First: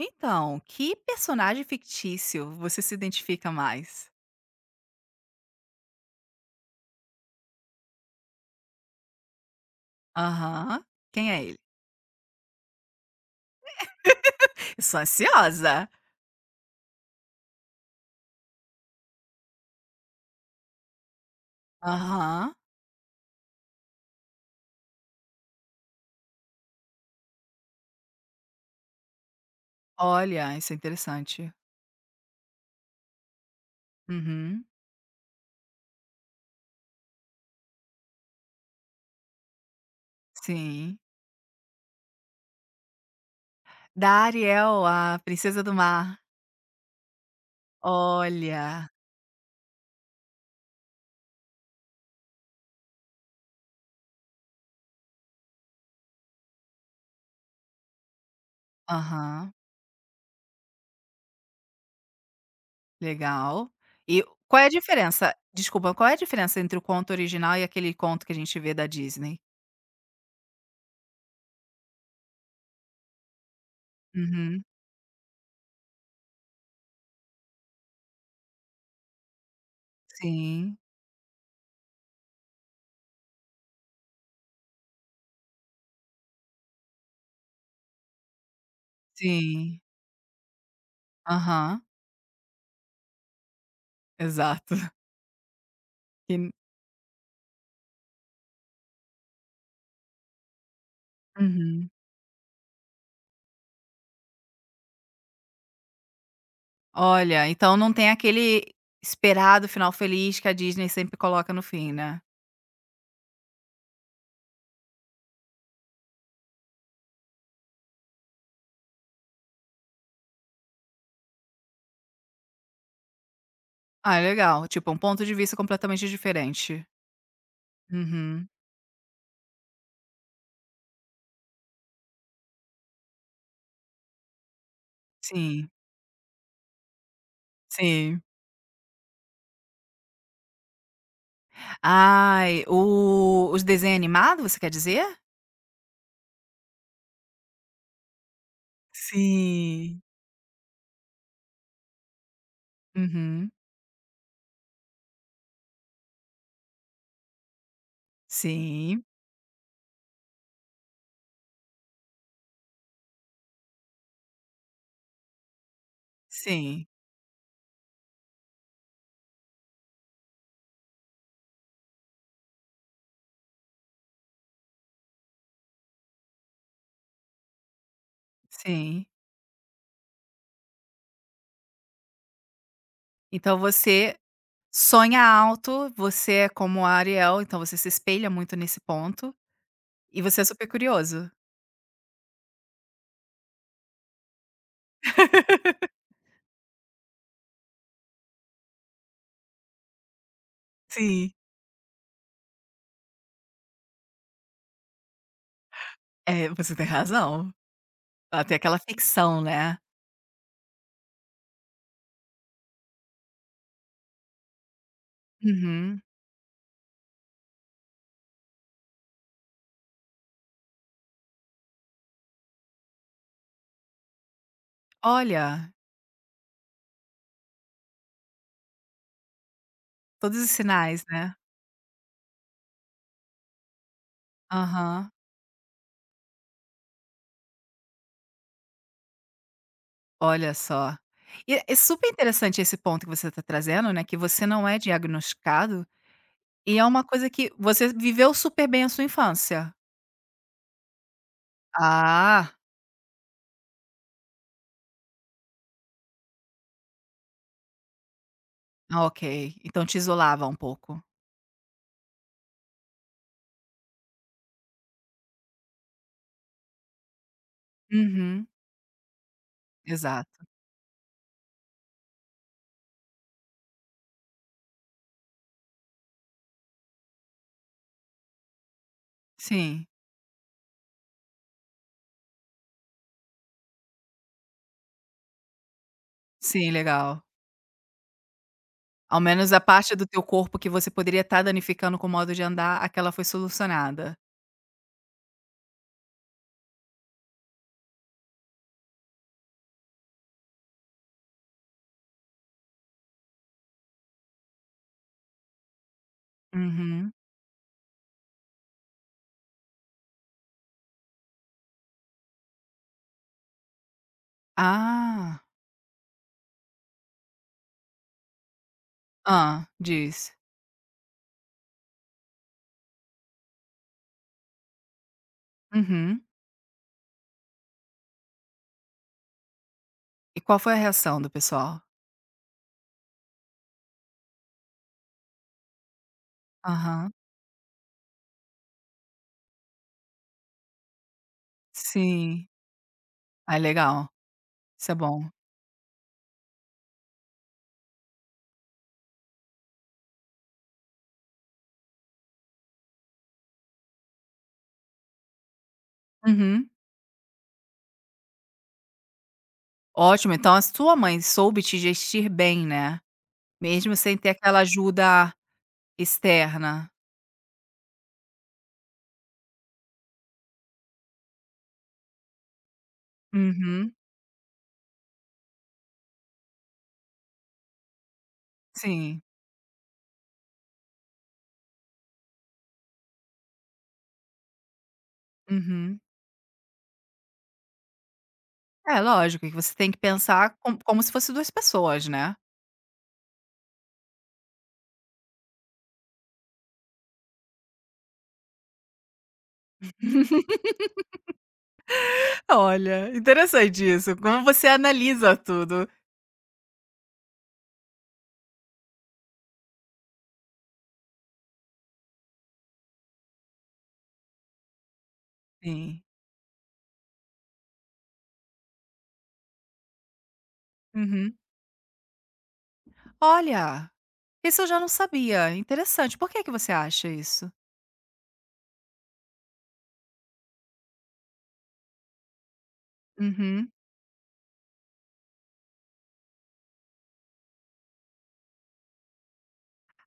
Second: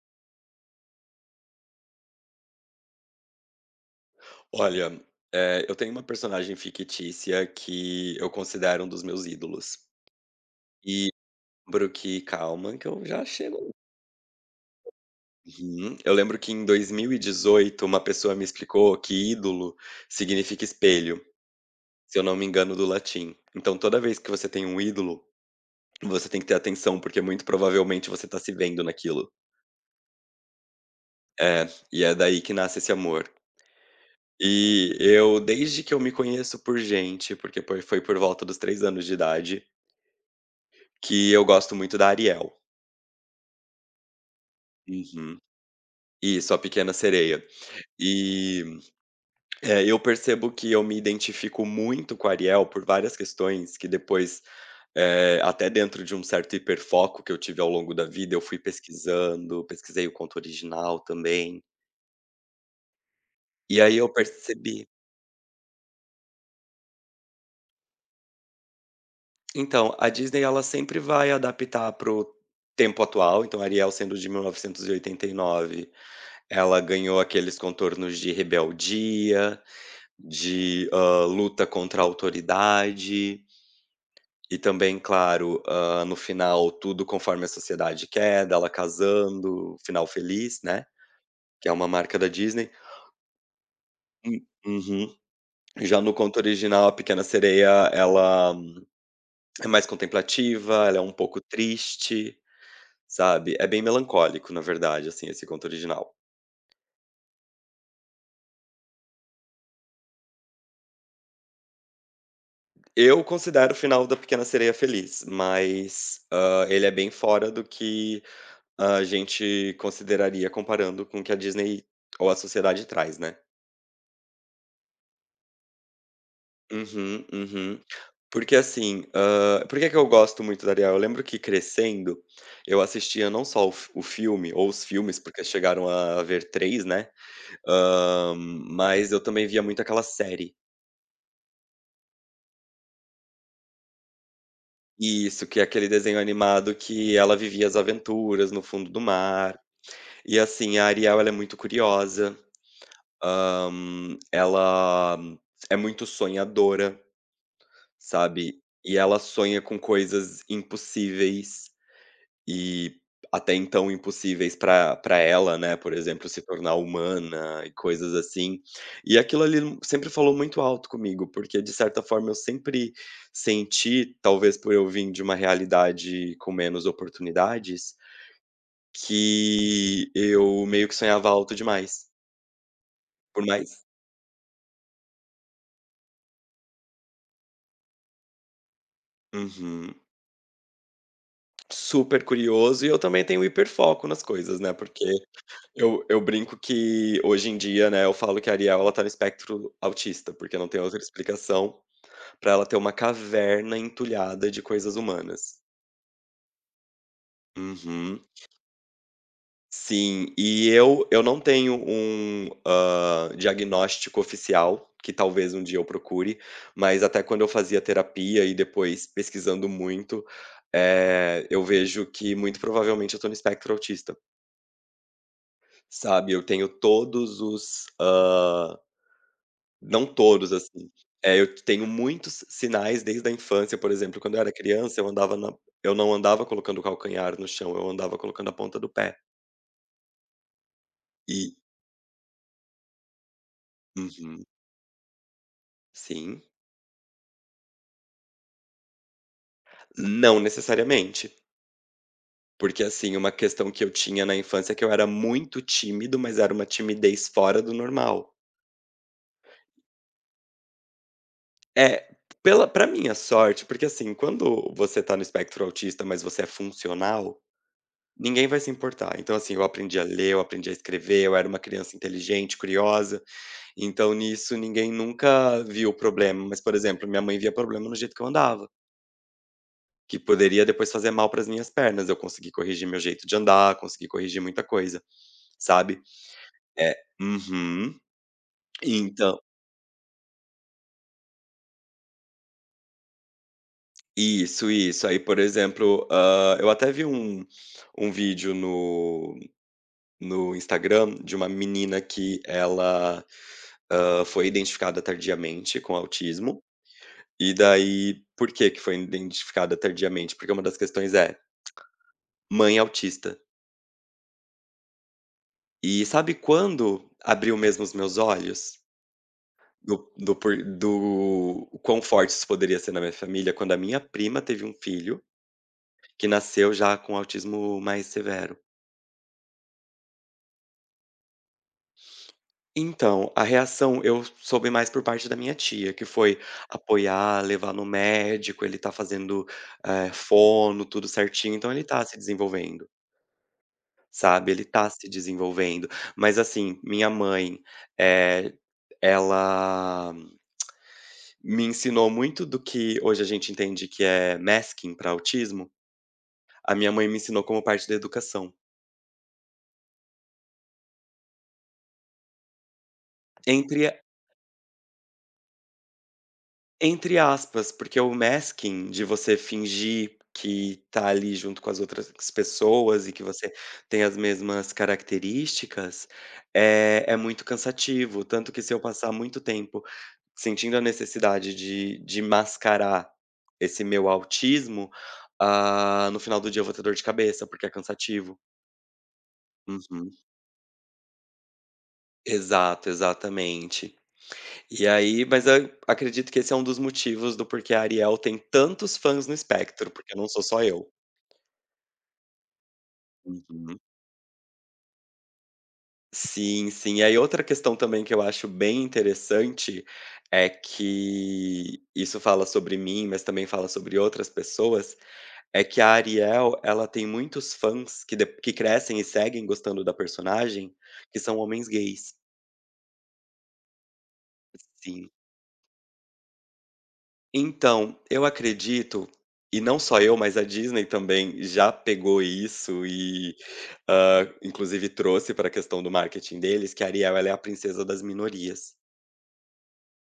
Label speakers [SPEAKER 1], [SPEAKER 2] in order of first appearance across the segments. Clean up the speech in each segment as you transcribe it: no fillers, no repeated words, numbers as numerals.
[SPEAKER 1] Então, que personagem fictício você se identifica mais?
[SPEAKER 2] Olha, eu tenho uma personagem fictícia que eu considero um dos meus ídolos.
[SPEAKER 1] Aham.
[SPEAKER 2] E
[SPEAKER 1] Quem é ele?
[SPEAKER 2] lembro que calma, que eu já chego.
[SPEAKER 1] Eu sou ansiosa.
[SPEAKER 2] Uhum. Eu lembro que em 2018 uma pessoa me explicou que ídolo significa espelho, se eu não me
[SPEAKER 1] Aham.
[SPEAKER 2] engano do latim. Então toda vez que você tem um ídolo, você tem que ter atenção, porque muito provavelmente você tá se vendo naquilo.
[SPEAKER 1] Olha, isso é interessante.
[SPEAKER 2] É, e é daí que nasce esse amor.
[SPEAKER 1] Uhum.
[SPEAKER 2] E eu, desde que eu me conheço por gente, porque foi por volta dos 3 anos de idade,
[SPEAKER 1] Sim.
[SPEAKER 2] que eu gosto muito da Ariel.
[SPEAKER 1] Da Ariel, a
[SPEAKER 2] Uhum. Uhum.
[SPEAKER 1] princesa do mar.
[SPEAKER 2] Isso, A Pequena Sereia. E,
[SPEAKER 1] Olha.
[SPEAKER 2] eu percebo que eu me identifico muito com a Ariel por várias questões que depois, até dentro de um certo hiperfoco que eu tive ao longo da vida, eu fui
[SPEAKER 1] Aham.
[SPEAKER 2] pesquisando, pesquisei o conto original também.
[SPEAKER 1] Legal.
[SPEAKER 2] E aí eu
[SPEAKER 1] E qual é a
[SPEAKER 2] percebi
[SPEAKER 1] diferença desculpa, qual é a diferença entre o conto original e aquele conto que a gente vê da Disney?
[SPEAKER 2] então, a Disney ela sempre vai adaptar para o tempo atual, então Ariel sendo de mil
[SPEAKER 1] Uhum.
[SPEAKER 2] novecentos e oitenta e nove, ela ganhou aqueles contornos de rebeldia,
[SPEAKER 1] Sim,
[SPEAKER 2] de, luta contra a autoridade e também, claro, no final tudo conforme a sociedade quer, dela casando,
[SPEAKER 1] sim.
[SPEAKER 2] final feliz, né, que é
[SPEAKER 1] Aham.
[SPEAKER 2] uma marca da Disney.
[SPEAKER 1] Exato.
[SPEAKER 2] Uhum. Já no conto
[SPEAKER 1] E
[SPEAKER 2] original, a Pequena Sereia, ela é mais contemplativa, ela é um pouco
[SPEAKER 1] uhum.
[SPEAKER 2] triste, sabe. É bem melancólico, na verdade, assim, esse conto original.
[SPEAKER 1] Olha, então não tem aquele esperado final feliz que a Disney sempre coloca no fim, né.
[SPEAKER 2] Eu considero o final da Pequena Sereia feliz, mas, ele é bem fora do que a gente consideraria comparando com o que a Disney ou a sociedade traz, né.
[SPEAKER 1] Ah, é legal, tipo, um ponto de vista completamente diferente.
[SPEAKER 2] Uhum, uhum.
[SPEAKER 1] Uhum.
[SPEAKER 2] Porque assim, por que que eu gosto muito da Ariel? Eu lembro que crescendo, eu assistia não só o filme ou os filmes, porque
[SPEAKER 1] Sim,
[SPEAKER 2] chegaram a ver 3, né,
[SPEAKER 1] sim.
[SPEAKER 2] mas eu também via muito aquela série.
[SPEAKER 1] Ai, o os desenhos animados? Você quer dizer?
[SPEAKER 2] Isso, que é aquele desenho animado que ela vivia as aventuras no fundo do mar.
[SPEAKER 1] Sim.
[SPEAKER 2] E assim, a Ariel ela é muito curiosa,
[SPEAKER 1] Uhum.
[SPEAKER 2] hã, ela é muito sonhadora. Sabe, e
[SPEAKER 1] Sim,
[SPEAKER 2] ela sonha com coisas impossíveis e até então impossíveis pra ela, né, por exemplo, se tornar
[SPEAKER 1] sim,
[SPEAKER 2] humana e coisas assim. E aquilo ali sempre falou muito alto comigo, porque de certa forma eu sempre senti, talvez por eu vir de uma realidade com menos oportunidades,
[SPEAKER 1] sim.
[SPEAKER 2] que eu meio que sonhava alto demais, por
[SPEAKER 1] Então
[SPEAKER 2] mais
[SPEAKER 1] você sonha alto, você é como a Ariel, então você se espelha muito nesse ponto,
[SPEAKER 2] uhum.
[SPEAKER 1] e você é super curioso.
[SPEAKER 2] Super curioso e eu também tenho hiperfoco nas coisas, né, porque eu brinco que hoje em dia, né, eu falo que a Ariel, ela tá no espectro autista, porque não tem outra
[SPEAKER 1] Sim.
[SPEAKER 2] explicação pra ela ter uma caverna entulhada de coisas humanas.
[SPEAKER 1] É, você tem razão.
[SPEAKER 2] Uhum.
[SPEAKER 1] Ela tem aquela ficção, né.
[SPEAKER 2] Sim, e eu não tenho um, diagnóstico oficial, que talvez um dia eu
[SPEAKER 1] Uhum.
[SPEAKER 2] procure, mas até quando eu fazia terapia e depois pesquisando muito, eu vejo que muito provavelmente eu tô no espectro autista,
[SPEAKER 1] Olha,
[SPEAKER 2] sabe. Eu tenho todos os, ah, não
[SPEAKER 1] todos os
[SPEAKER 2] todos, assim.
[SPEAKER 1] sinais, né.
[SPEAKER 2] É, eu tenho muitos sinais desde a infância, por exemplo, quando eu era criança,
[SPEAKER 1] Aham.
[SPEAKER 2] eu não andava colocando o calcanhar no chão, eu andava colocando a ponta do pé.
[SPEAKER 1] Olha só.
[SPEAKER 2] E
[SPEAKER 1] E é super interessante esse ponto que você está trazendo, né, que
[SPEAKER 2] uhum,
[SPEAKER 1] você não é diagnosticado,
[SPEAKER 2] sim.
[SPEAKER 1] e é uma coisa que você viveu super bem a sua infância.
[SPEAKER 2] Não necessariamente,
[SPEAKER 1] Ah,
[SPEAKER 2] porque, assim, uma questão que eu tinha na infância é que eu era muito tímido, mas era uma timidez fora do normal.
[SPEAKER 1] ok. Então te isolava um pouco.
[SPEAKER 2] É, pela pra minha sorte, porque, assim, quando você tá no espectro autista, mas você é funcional,
[SPEAKER 1] Uhum.
[SPEAKER 2] ninguém vai se importar. Então, assim, eu aprendi a ler, eu
[SPEAKER 1] Exato.
[SPEAKER 2] aprendi a escrever, eu era uma criança inteligente, curiosa. Então, nisso, ninguém nunca viu o problema. Mas, por exemplo, minha mãe via problema no jeito que eu andava,
[SPEAKER 1] Sim.
[SPEAKER 2] que poderia depois fazer mal para as minhas pernas. Eu consegui corrigir meu jeito de andar, consegui corrigir muita coisa, sabe?
[SPEAKER 1] Sim,
[SPEAKER 2] É.
[SPEAKER 1] legal.
[SPEAKER 2] Uhum.
[SPEAKER 1] Ao
[SPEAKER 2] Então.
[SPEAKER 1] menos a parte do teu corpo que você poderia estar danificando com o modo de andar, aquela foi solucionada.
[SPEAKER 2] Isso, isso. Aí, por exemplo, ah, eu até vi um, um vídeo no Instagram de uma menina que ela foi identificada tardiamente com autismo,
[SPEAKER 1] Uhum.
[SPEAKER 2] e daí por que que foi identificada tardiamente? Porque uma das questões é: mãe autista.
[SPEAKER 1] Ah.
[SPEAKER 2] E sabe quando abriu mesmo os meus olhos?
[SPEAKER 1] Ah,
[SPEAKER 2] Do
[SPEAKER 1] diz.
[SPEAKER 2] do por do o quão forte isso poderia ser na minha família, quando a minha prima teve um filho
[SPEAKER 1] Uhum.
[SPEAKER 2] que nasceu já com autismo mais severo.
[SPEAKER 1] E qual foi a reação do pessoal?
[SPEAKER 2] Então, a reação eu soube mais por parte da minha tia, que foi
[SPEAKER 1] Aham.
[SPEAKER 2] apoiar, levar no médico, ele tá fazendo, fono, tudo certinho, então ele tá se
[SPEAKER 1] Sim.
[SPEAKER 2] desenvolvendo,
[SPEAKER 1] Ai, legal.
[SPEAKER 2] sabe, ele tá
[SPEAKER 1] Isso é
[SPEAKER 2] se
[SPEAKER 1] bom.
[SPEAKER 2] desenvolvendo. Mas assim, minha mãe, eh, ela me ensinou muito do que hoje a gente entende que é masking para autismo,
[SPEAKER 1] Uhum.
[SPEAKER 2] a minha mãe me ensinou como parte da educação.
[SPEAKER 1] Ótimo, então a sua mãe soube te gestir bem, né, mesmo
[SPEAKER 2] Entre
[SPEAKER 1] sem ter aquela ajuda externa.
[SPEAKER 2] Entre aspas, porque o masking de você fingir que tá ali junto com as outras pessoas e que você
[SPEAKER 1] Uhum.
[SPEAKER 2] tem as mesmas características, é muito cansativo. Tanto que se eu passar
[SPEAKER 1] Sim.
[SPEAKER 2] muito tempo sentindo a necessidade de mascarar esse meu autismo,
[SPEAKER 1] Uhum.
[SPEAKER 2] no final do dia eu vou ter dor de cabeça, porque é cansativo.
[SPEAKER 1] É, lógico que você tem que
[SPEAKER 2] Uhum.
[SPEAKER 1] pensar como se fosse 2 pessoas, né.
[SPEAKER 2] Exato, exatamente. E aí mas eu acredito que esse é um dos motivos do porquê a Ariel tem tantos fãs no espectro, porque não sou só eu.
[SPEAKER 1] Olha,
[SPEAKER 2] Uhum.
[SPEAKER 1] interessante isso, como você analisa tudo.
[SPEAKER 2] Sim, sim. E aí outra questão também que eu acho bem interessante, é que isso fala sobre mim, mas também fala sobre outras pessoas, é que a
[SPEAKER 1] Sim.
[SPEAKER 2] Ariel, ela tem muitos fãs que de que crescem e seguem gostando da personagem, que são
[SPEAKER 1] Uhum.
[SPEAKER 2] homens gays.
[SPEAKER 1] Olha, isso eu já não
[SPEAKER 2] Sim.
[SPEAKER 1] sabia, interessante. Por que que você acha isso?
[SPEAKER 2] Então, eu acredito, e não só eu, mas a Disney também já pegou isso e,
[SPEAKER 1] Uhum.
[SPEAKER 2] inclusive trouxe para a questão do marketing deles, que a Ariel ela é a princesa das minorias.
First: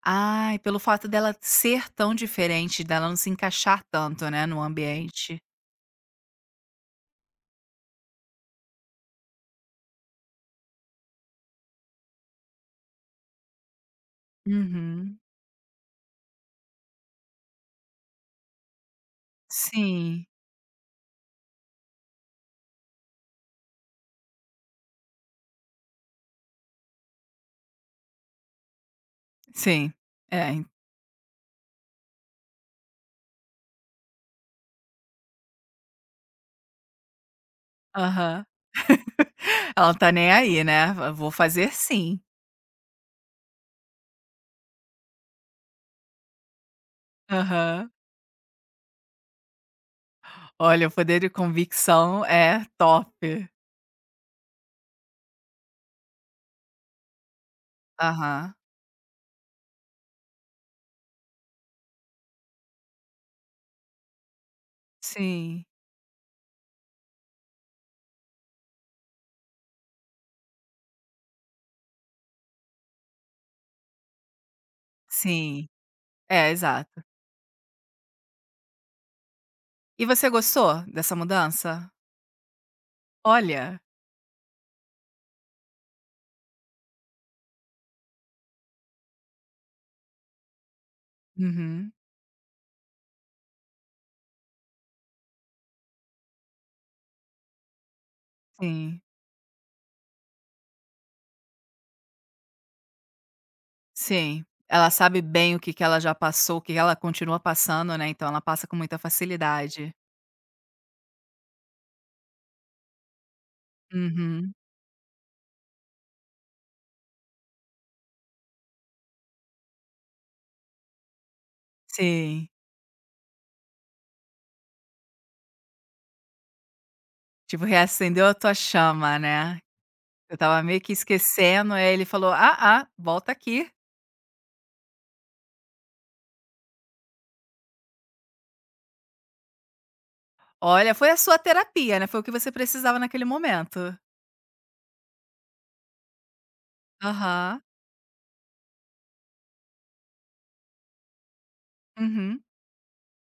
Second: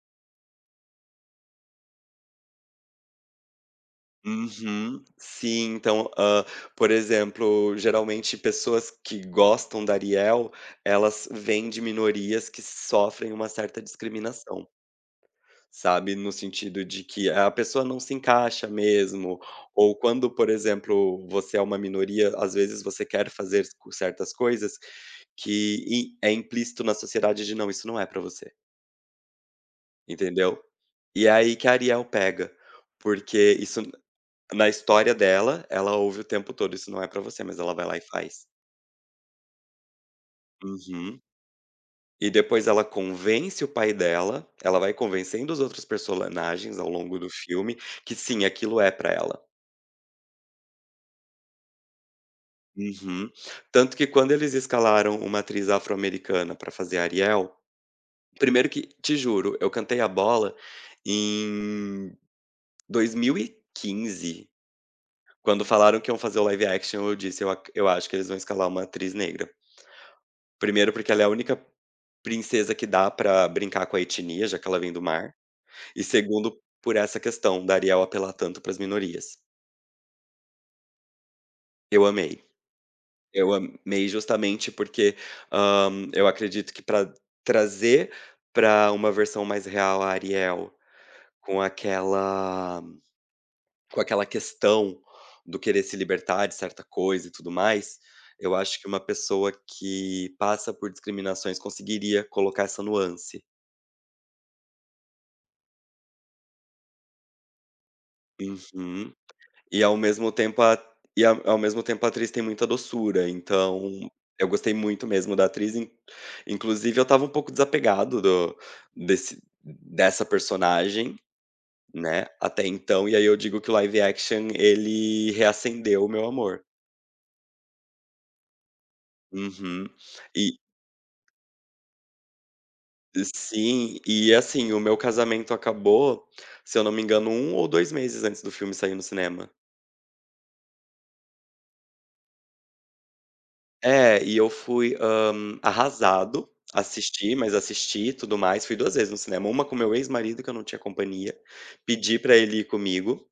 [SPEAKER 1] Ai pelo fato dela ser tão diferente, dela não se encaixar tanto, né, no
[SPEAKER 2] Uhum.
[SPEAKER 1] ambiente.
[SPEAKER 2] Sim, então, por exemplo, geralmente pessoas que gostam da Ariel, elas vêm de minorias que sofrem uma certa discriminação.
[SPEAKER 1] Uhum.
[SPEAKER 2] Sabe, no sentido de que a pessoa não se encaixa mesmo, ou
[SPEAKER 1] Sim,
[SPEAKER 2] quando, por exemplo, você é uma minoria, às vezes você quer fazer co certas coisas que i é implícito na sociedade de "não, isso não é pra você",
[SPEAKER 1] sim. É,
[SPEAKER 2] entendeu?
[SPEAKER 1] en
[SPEAKER 2] E é aí que a Ariel pega, porque isso n na história dela, ela ouve o tempo todo: "Isso não é pra você", mas ela vai lá e
[SPEAKER 1] aham.
[SPEAKER 2] faz.
[SPEAKER 1] Ela não tá nem aí, né, "Va
[SPEAKER 2] Uhum.
[SPEAKER 1] vou fazer sim".
[SPEAKER 2] E depois ela convence o pai dela, ela vai convencendo os outros personagens ao longo do filme
[SPEAKER 1] Aham.
[SPEAKER 2] que sim, aquilo é pra ela.
[SPEAKER 1] Olha, o poder de convicção é
[SPEAKER 2] Uhum.
[SPEAKER 1] top.
[SPEAKER 2] Tanto que quando eles escalaram uma atriz afro-americana pra fazer Ariel,
[SPEAKER 1] Aham.
[SPEAKER 2] primeiro que te juro, eu cantei a bola em 2015, quando
[SPEAKER 1] Sim,
[SPEAKER 2] falaram que iam fazer o live action, eu disse: Eu acho que eles vão escalar uma atriz negra". Primeiro, porque ela é a única princesa que dá pra brincar com a etnia, já que ela vem do mar,
[SPEAKER 1] sim.
[SPEAKER 2] e
[SPEAKER 1] É,
[SPEAKER 2] segundo, por
[SPEAKER 1] exato.
[SPEAKER 2] essa questão da Ariel apelar tanto para as minorias.
[SPEAKER 1] E você gostou dessa mudança?
[SPEAKER 2] Eu amei. Eu
[SPEAKER 1] Olha.
[SPEAKER 2] amei justamente porque, eu acredito que para trazer para uma versão mais real a Ariel, com
[SPEAKER 1] Uhum.
[SPEAKER 2] aquela com aquela questão do querer se libertar de certa coisa e tudo mais, eu acho que uma
[SPEAKER 1] Sim.
[SPEAKER 2] pessoa que passa por discriminações conseguiria colocar essa nuance.
[SPEAKER 1] Sim, ela sabe bem o que que ela já passou, o que ela continua passando, né, então ela passa com muita
[SPEAKER 2] Uhum. E
[SPEAKER 1] facilidade.
[SPEAKER 2] ao mesmo tempo a e ao ao mesmo tempo a atriz tem muita doçura, então eu
[SPEAKER 1] Uhum,
[SPEAKER 2] gostei muito mesmo da atriz, in inclusive eu estava um pouco desapegado do desse dessa personagem, né,
[SPEAKER 1] sim.
[SPEAKER 2] até então, e aí eu digo que o live action ele reacendeu o meu amor.
[SPEAKER 1] Tipo, reacendeu a tua chama, né.
[SPEAKER 2] Uhum.
[SPEAKER 1] Eu
[SPEAKER 2] E
[SPEAKER 1] tava meio que esquecendo, aí ele falou: "Ah, ah, volta aqui".
[SPEAKER 2] sim, e assim, o meu casamento acabou, se eu não me engano, um ou 2 meses antes do filme sair no cinema.
[SPEAKER 1] Olha, foi a sua terapia, né, foi o que você precisava naquele momento.
[SPEAKER 2] É, e eu fui, arrasado,
[SPEAKER 1] Aham,
[SPEAKER 2] assisti e tudo mais, fui 2 vezes no cinema, uma com meu ex-marido que eu não tinha companhia, pedi pra
[SPEAKER 1] uhum.
[SPEAKER 2] ele ir comigo,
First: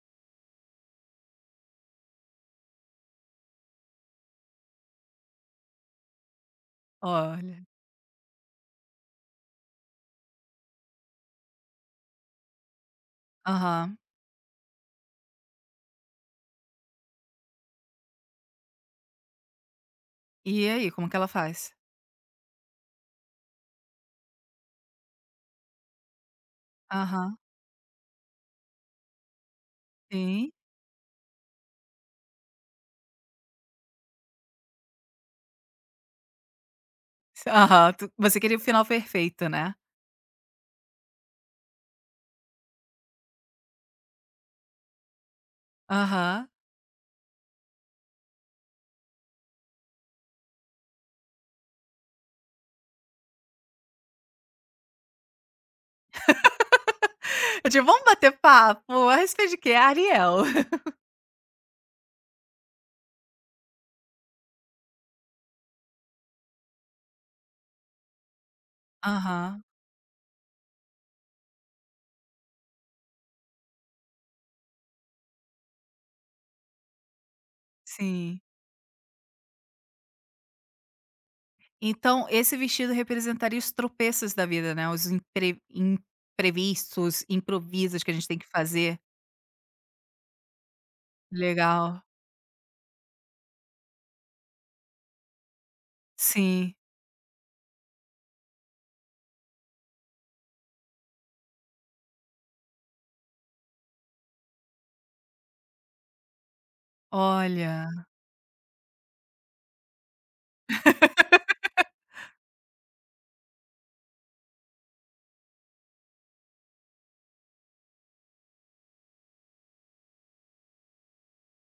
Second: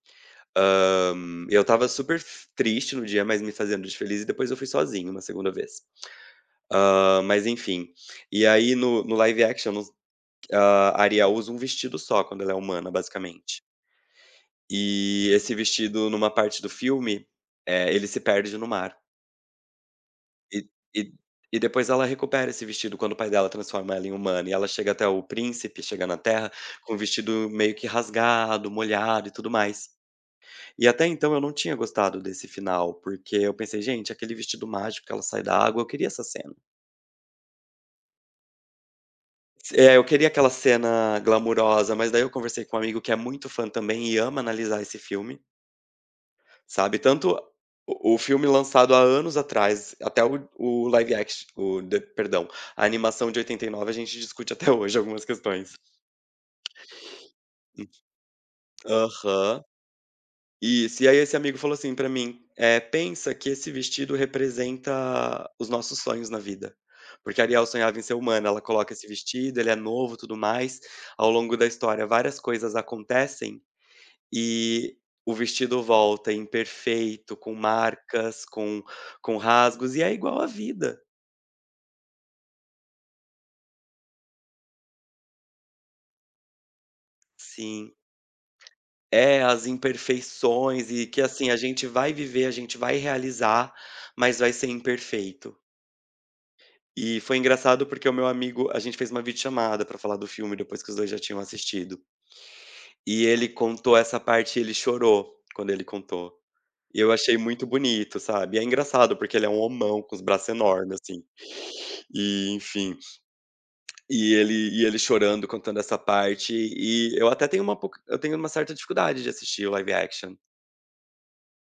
[SPEAKER 2] hã, eu estava super f triste no dia, mas me fazendo de feliz e depois eu fui sozinho uma segunda vez. Mas
[SPEAKER 1] Olha,
[SPEAKER 2] enfim, e aí no live action nos a Ariel usa um vestido só quando ela é humana basicamente,
[SPEAKER 1] aham.
[SPEAKER 2] e esse vestido numa parte do filme, ele se perde no mar. E
[SPEAKER 1] E aí, como
[SPEAKER 2] e
[SPEAKER 1] que ela
[SPEAKER 2] e
[SPEAKER 1] faz?
[SPEAKER 2] depois ela recupera esse vestido quando o pai dela transforma ela em humana, e ela chega até o príncipe, chega na Terra, com o
[SPEAKER 1] Aham,
[SPEAKER 2] vestido meio que rasgado, molhado e tudo mais.
[SPEAKER 1] sim.
[SPEAKER 2] E até então eu não tinha gostado desse final, porque eu pensei: "Gente, aquele vestido mágico que ela sai da água, eu queria essa cena".
[SPEAKER 1] Aham, tu você queria o final perfeito, né.
[SPEAKER 2] É, eu queria aquela cena glamurosa, mas daí eu conversei com um amigo que é muito fã também e ama analisar esse filme.
[SPEAKER 1] Aham.
[SPEAKER 2] Sabe, tanto o filme lançado há anos atrás, até o live action o d perdão, a animação de 89 a gente discute até hoje algumas questões.
[SPEAKER 1] Eu digo: "Vamos bater papo a respeito de
[SPEAKER 2] Aham.
[SPEAKER 1] quê? Ariel".
[SPEAKER 2] Isso, e aí esse amigo falou assim pra mim: é pensa que esse vestido representa os nossos sonhos na vida, porque a Ariel sonhava em ser humana, ela coloca esse vestido,
[SPEAKER 1] Aham,
[SPEAKER 2] ele é novo, tudo mais, ao longo da história várias coisas acontecem, e o vestido volta imperfeito, com
[SPEAKER 1] sim.
[SPEAKER 2] marcas, com rasgos, e é igual à vida.
[SPEAKER 1] Então, esse vestido representaria os tropeços da vida, né, os impre imprevistos,
[SPEAKER 2] Sim.
[SPEAKER 1] improvisos que a gente tem que fazer.
[SPEAKER 2] É, as imperfeições e que, assim, a gente
[SPEAKER 1] Legal.
[SPEAKER 2] vai viver, a gente vai realizar, mas vai ser imperfeito.
[SPEAKER 1] Sim.
[SPEAKER 2] E foi engraçado porque o meu amigo a gente fez uma videochamada pra falar do filme depois que os 2 já tinham assistido. E ele contou essa parte e ele chorou quando ele contou. E eu achei muito
[SPEAKER 1] Olha.
[SPEAKER 2] bonito, sabe. E É engraçado porque ele é um homão com os braços enormes, assim. E, enfim. Ele chorando contando essa parte, e eu até tenho uma pouca eu tenho uma certa dificuldade de assistir o live action,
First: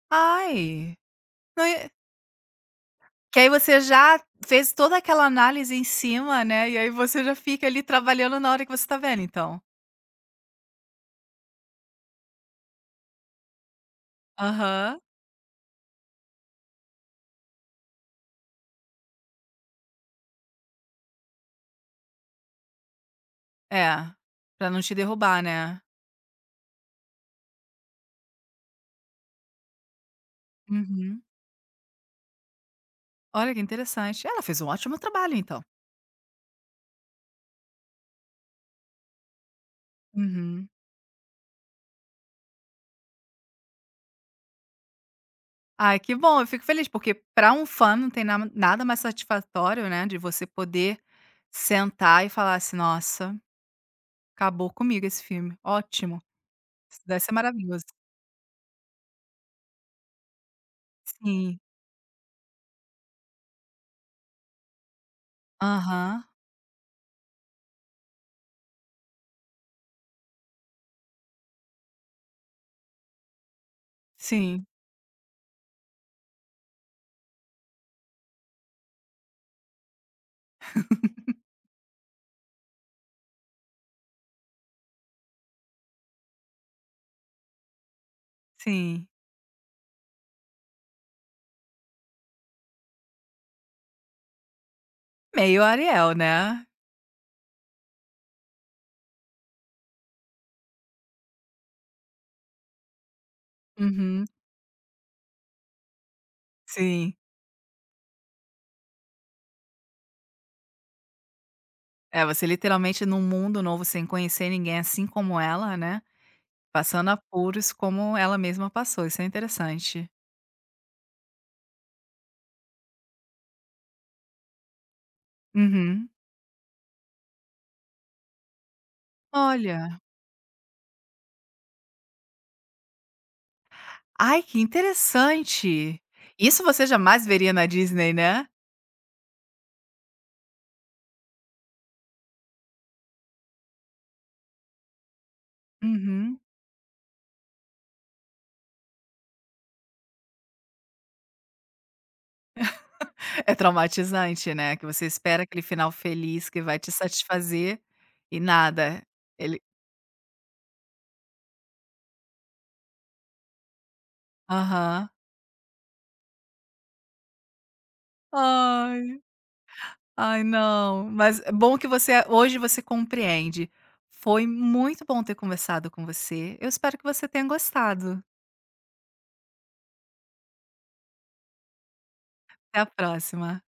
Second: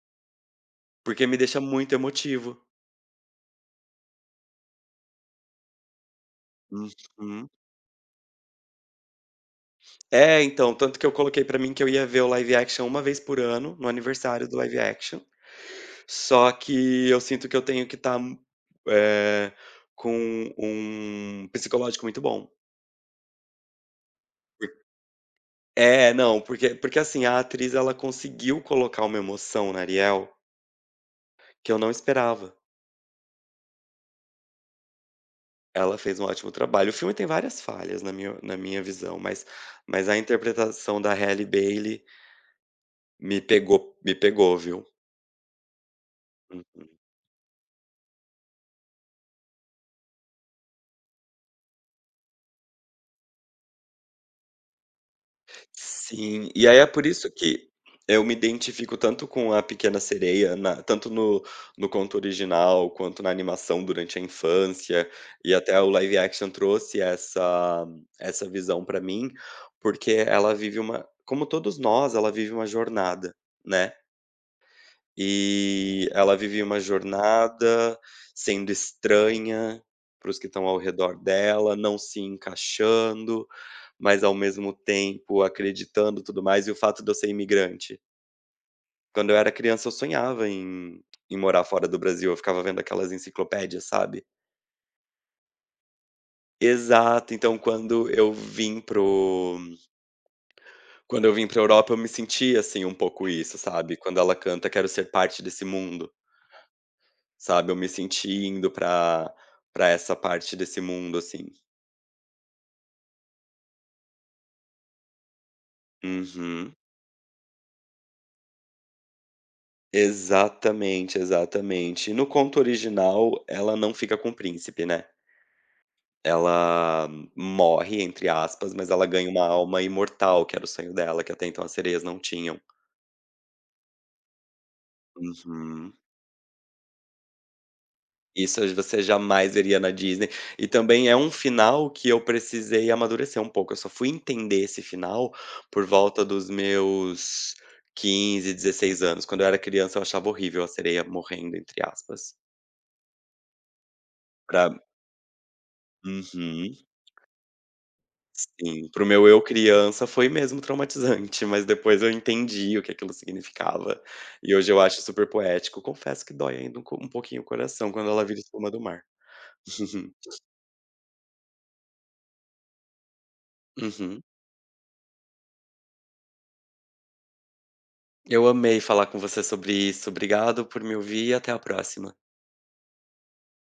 [SPEAKER 1] Ai,
[SPEAKER 2] porque me deixa
[SPEAKER 1] não e
[SPEAKER 2] muito emotivo.
[SPEAKER 1] que aí você já fez toda aquela análise em cima, né, e aí você já
[SPEAKER 2] Uhum.
[SPEAKER 1] fica ali trabalhando na hora que você tá vendo, então.
[SPEAKER 2] É, então, tanto que eu coloquei pra mim que eu ia ver o live action uma vez por ano, no aniversário do live
[SPEAKER 1] Aham.
[SPEAKER 2] action, só que eu sinto que eu tenho que estar, eh, com um psicológico muito bom.
[SPEAKER 1] É, pra
[SPEAKER 2] Por
[SPEAKER 1] não te derrubar, né.
[SPEAKER 2] É, não, porque assim, a atriz ela conseguiu colocar uma emoção na Ariel
[SPEAKER 1] Uhum.
[SPEAKER 2] que eu não esperava.
[SPEAKER 1] Olha, que interessante. Ela fez um ótimo trabalho, então.
[SPEAKER 2] Ela fez um ótimo trabalho. O filme tem várias falhas na minha visão, mas a
[SPEAKER 1] Uhum.
[SPEAKER 2] interpretação da Halle Bailey me pegou, me pegou, viu.
[SPEAKER 1] Ai, que bom, eu fico feliz,
[SPEAKER 2] Uhum.
[SPEAKER 1] porque para um fã não tem na nada mais satisfatório, né, de você poder sentar e falar assim: "Nossa, acabou comigo esse filme, ótimo,
[SPEAKER 2] Sim, e aí é
[SPEAKER 1] isso
[SPEAKER 2] por
[SPEAKER 1] deve
[SPEAKER 2] isso
[SPEAKER 1] ser
[SPEAKER 2] que
[SPEAKER 1] maravilhoso".
[SPEAKER 2] eu me identifico tanto com A Pequena Sereia, na tanto
[SPEAKER 1] Sim.
[SPEAKER 2] no conto original, quanto na animação durante a infância, e até o live
[SPEAKER 1] Aham.
[SPEAKER 2] action trouxe essa visão pra mim, porque ela vive uma como todos nós, ela vive uma jornada, né.
[SPEAKER 1] Sim,
[SPEAKER 2] E ela vive uma jornada sendo estranha para os que estão ao redor dela, não se encaixando, mas ao mesmo tempo acreditando, tudo mais, e o fato de eu ser imigrante.
[SPEAKER 1] sim.
[SPEAKER 2] Quando eu era criança, eu sonhava em morar fora do Brasil, eu ficava vendo aquelas enciclopédias, sabe.
[SPEAKER 1] Meio Ariel, né.
[SPEAKER 2] Exato, então quando eu vim para Europa, eu me senti, assim, um pouco isso, sabe. Quando
[SPEAKER 1] Uhum.
[SPEAKER 2] ela canta: "Quero ser parte desse mundo".
[SPEAKER 1] Sim.
[SPEAKER 2] Sabe, eu me senti indo pra essa parte desse mundo, assim.
[SPEAKER 1] É, você literalmente num mundo novo sem conhecer ninguém, assim como ela, né,
[SPEAKER 2] Uhum.
[SPEAKER 1] passando apuros como ela mesma passou, isso é interessante.
[SPEAKER 2] Exatamente, exatamente. E no conto original, ela não fica com o príncipe, né.
[SPEAKER 1] Uhum.
[SPEAKER 2] Ela "morre", entre aspas, mas ela ganha uma alma
[SPEAKER 1] Olha.
[SPEAKER 2] imortal, que era o sonho dela, que até então as sereias não tinham.
[SPEAKER 1] Ai, que
[SPEAKER 2] Uhum.
[SPEAKER 1] interessante. Isso você jamais veria na Disney, né?
[SPEAKER 2] Isso você jamais veria na Disney. E também é um final que eu precisei amadurecer um pouco. Eu só fui entender esse final por volta
[SPEAKER 1] Uhum.
[SPEAKER 2] dos meus 15, 16 anos. Quando eu era criança, eu achava horrível a sereia morrendo, entre aspas.
[SPEAKER 1] É traumatizante,
[SPEAKER 2] Pra
[SPEAKER 1] né, que você espera aquele final feliz que
[SPEAKER 2] Uhum,
[SPEAKER 1] vai te satisfazer e
[SPEAKER 2] sim.
[SPEAKER 1] nada.
[SPEAKER 2] Para o meu eu
[SPEAKER 1] Ele
[SPEAKER 2] criança foi mesmo traumatizante, mas depois eu entendi o que aquilo significava. E hoje eu acho
[SPEAKER 1] aham.
[SPEAKER 2] super poético. Confesso que dói ainda um co um pouquinho o coração quando ela vira espuma do mar.
[SPEAKER 1] Ai, ai não, mas é bom que você hoje você compreende.
[SPEAKER 2] Uhum.
[SPEAKER 1] Foi muito bom ter conversado com você, eu espero que você tenha gostado.
[SPEAKER 2] Eu amei falar com você sobre isso. Obrigado por me ouvir e até a próxima.
[SPEAKER 1] Até a próxima.